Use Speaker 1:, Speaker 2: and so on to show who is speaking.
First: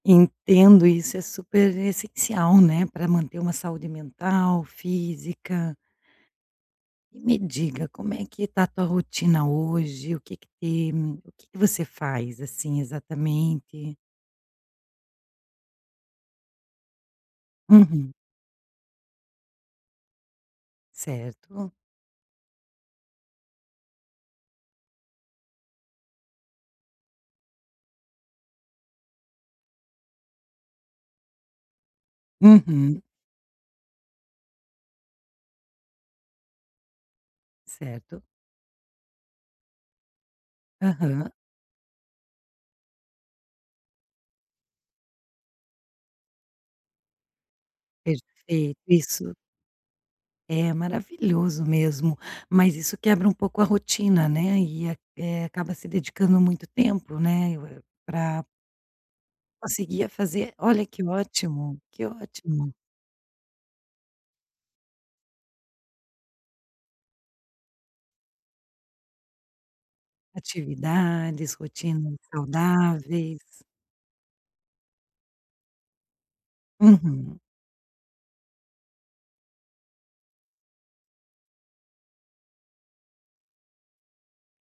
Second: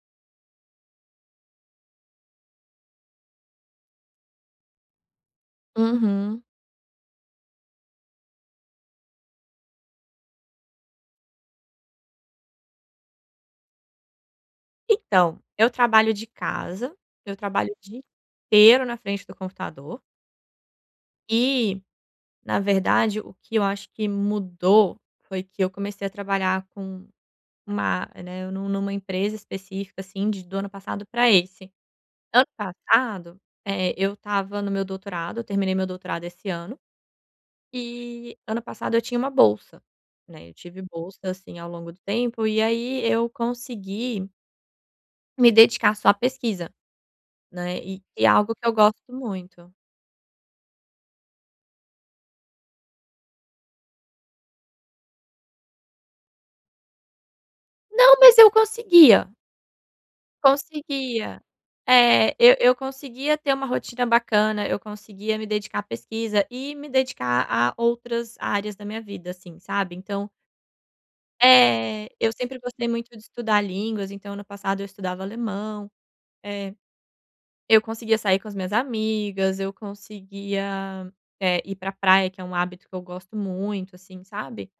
Speaker 1: Entendo, isso é super essencial, né, para manter uma saúde mental, física.
Speaker 2: Uhum.
Speaker 1: E me diga, como é que está a tua rotina hoje? O que que tem o que que você faz, assim, exatamente?
Speaker 2: Então, eu trabalho de casa, eu trabalho o dia
Speaker 1: Uhum.
Speaker 2: inteiro na frente do computador.
Speaker 1: Certo.
Speaker 2: E, na verdade, o que eu acho que mudou foi que eu comecei a trabalhar com uma né, nu numa empresa específica, assim, de do ano passado para esse. Ano
Speaker 1: Uhum.
Speaker 2: passado, eh, eu estava no meu doutorado, eu terminei meu doutorado esse ano,
Speaker 1: Certo.
Speaker 2: e ano passado eu tinha uma bolsa, né, eu tive bolsa,
Speaker 1: Aham.
Speaker 2: assim, ao longo do tempo, e aí eu consegui me dedicar só à pesquisa, né, e que é algo que eu
Speaker 1: Perfeito,
Speaker 2: gosto
Speaker 1: isso
Speaker 2: muito.
Speaker 1: é, é maravilhoso mesmo. Mas isso quebra um pouco a rotina, né, e a eh, acaba se dedicando muito tempo, né, eu é
Speaker 2: Não, mas
Speaker 1: pra
Speaker 2: eu conseguia.
Speaker 1: Conseguia fazer. Olha que
Speaker 2: Conseguia.
Speaker 1: ótimo, que
Speaker 2: É, eu
Speaker 1: ótimo.
Speaker 2: eu conseguia ter uma rotina bacana, eu conseguia me dedicar à pesquisa e me dedicar a outras áreas da minha vida, assim, sabe, então
Speaker 1: Atividades,
Speaker 2: É,
Speaker 1: rotinas
Speaker 2: eu sempre gostei muito de
Speaker 1: saudáveis.
Speaker 2: estudar línguas, então ano passado eu estudava alemão, é.
Speaker 1: Uhum.
Speaker 2: Eu conseguia sair com as minhas amigas, eu conseguia, eh, ir para praia, que é um hábito que eu gosto muito, assim, sabe.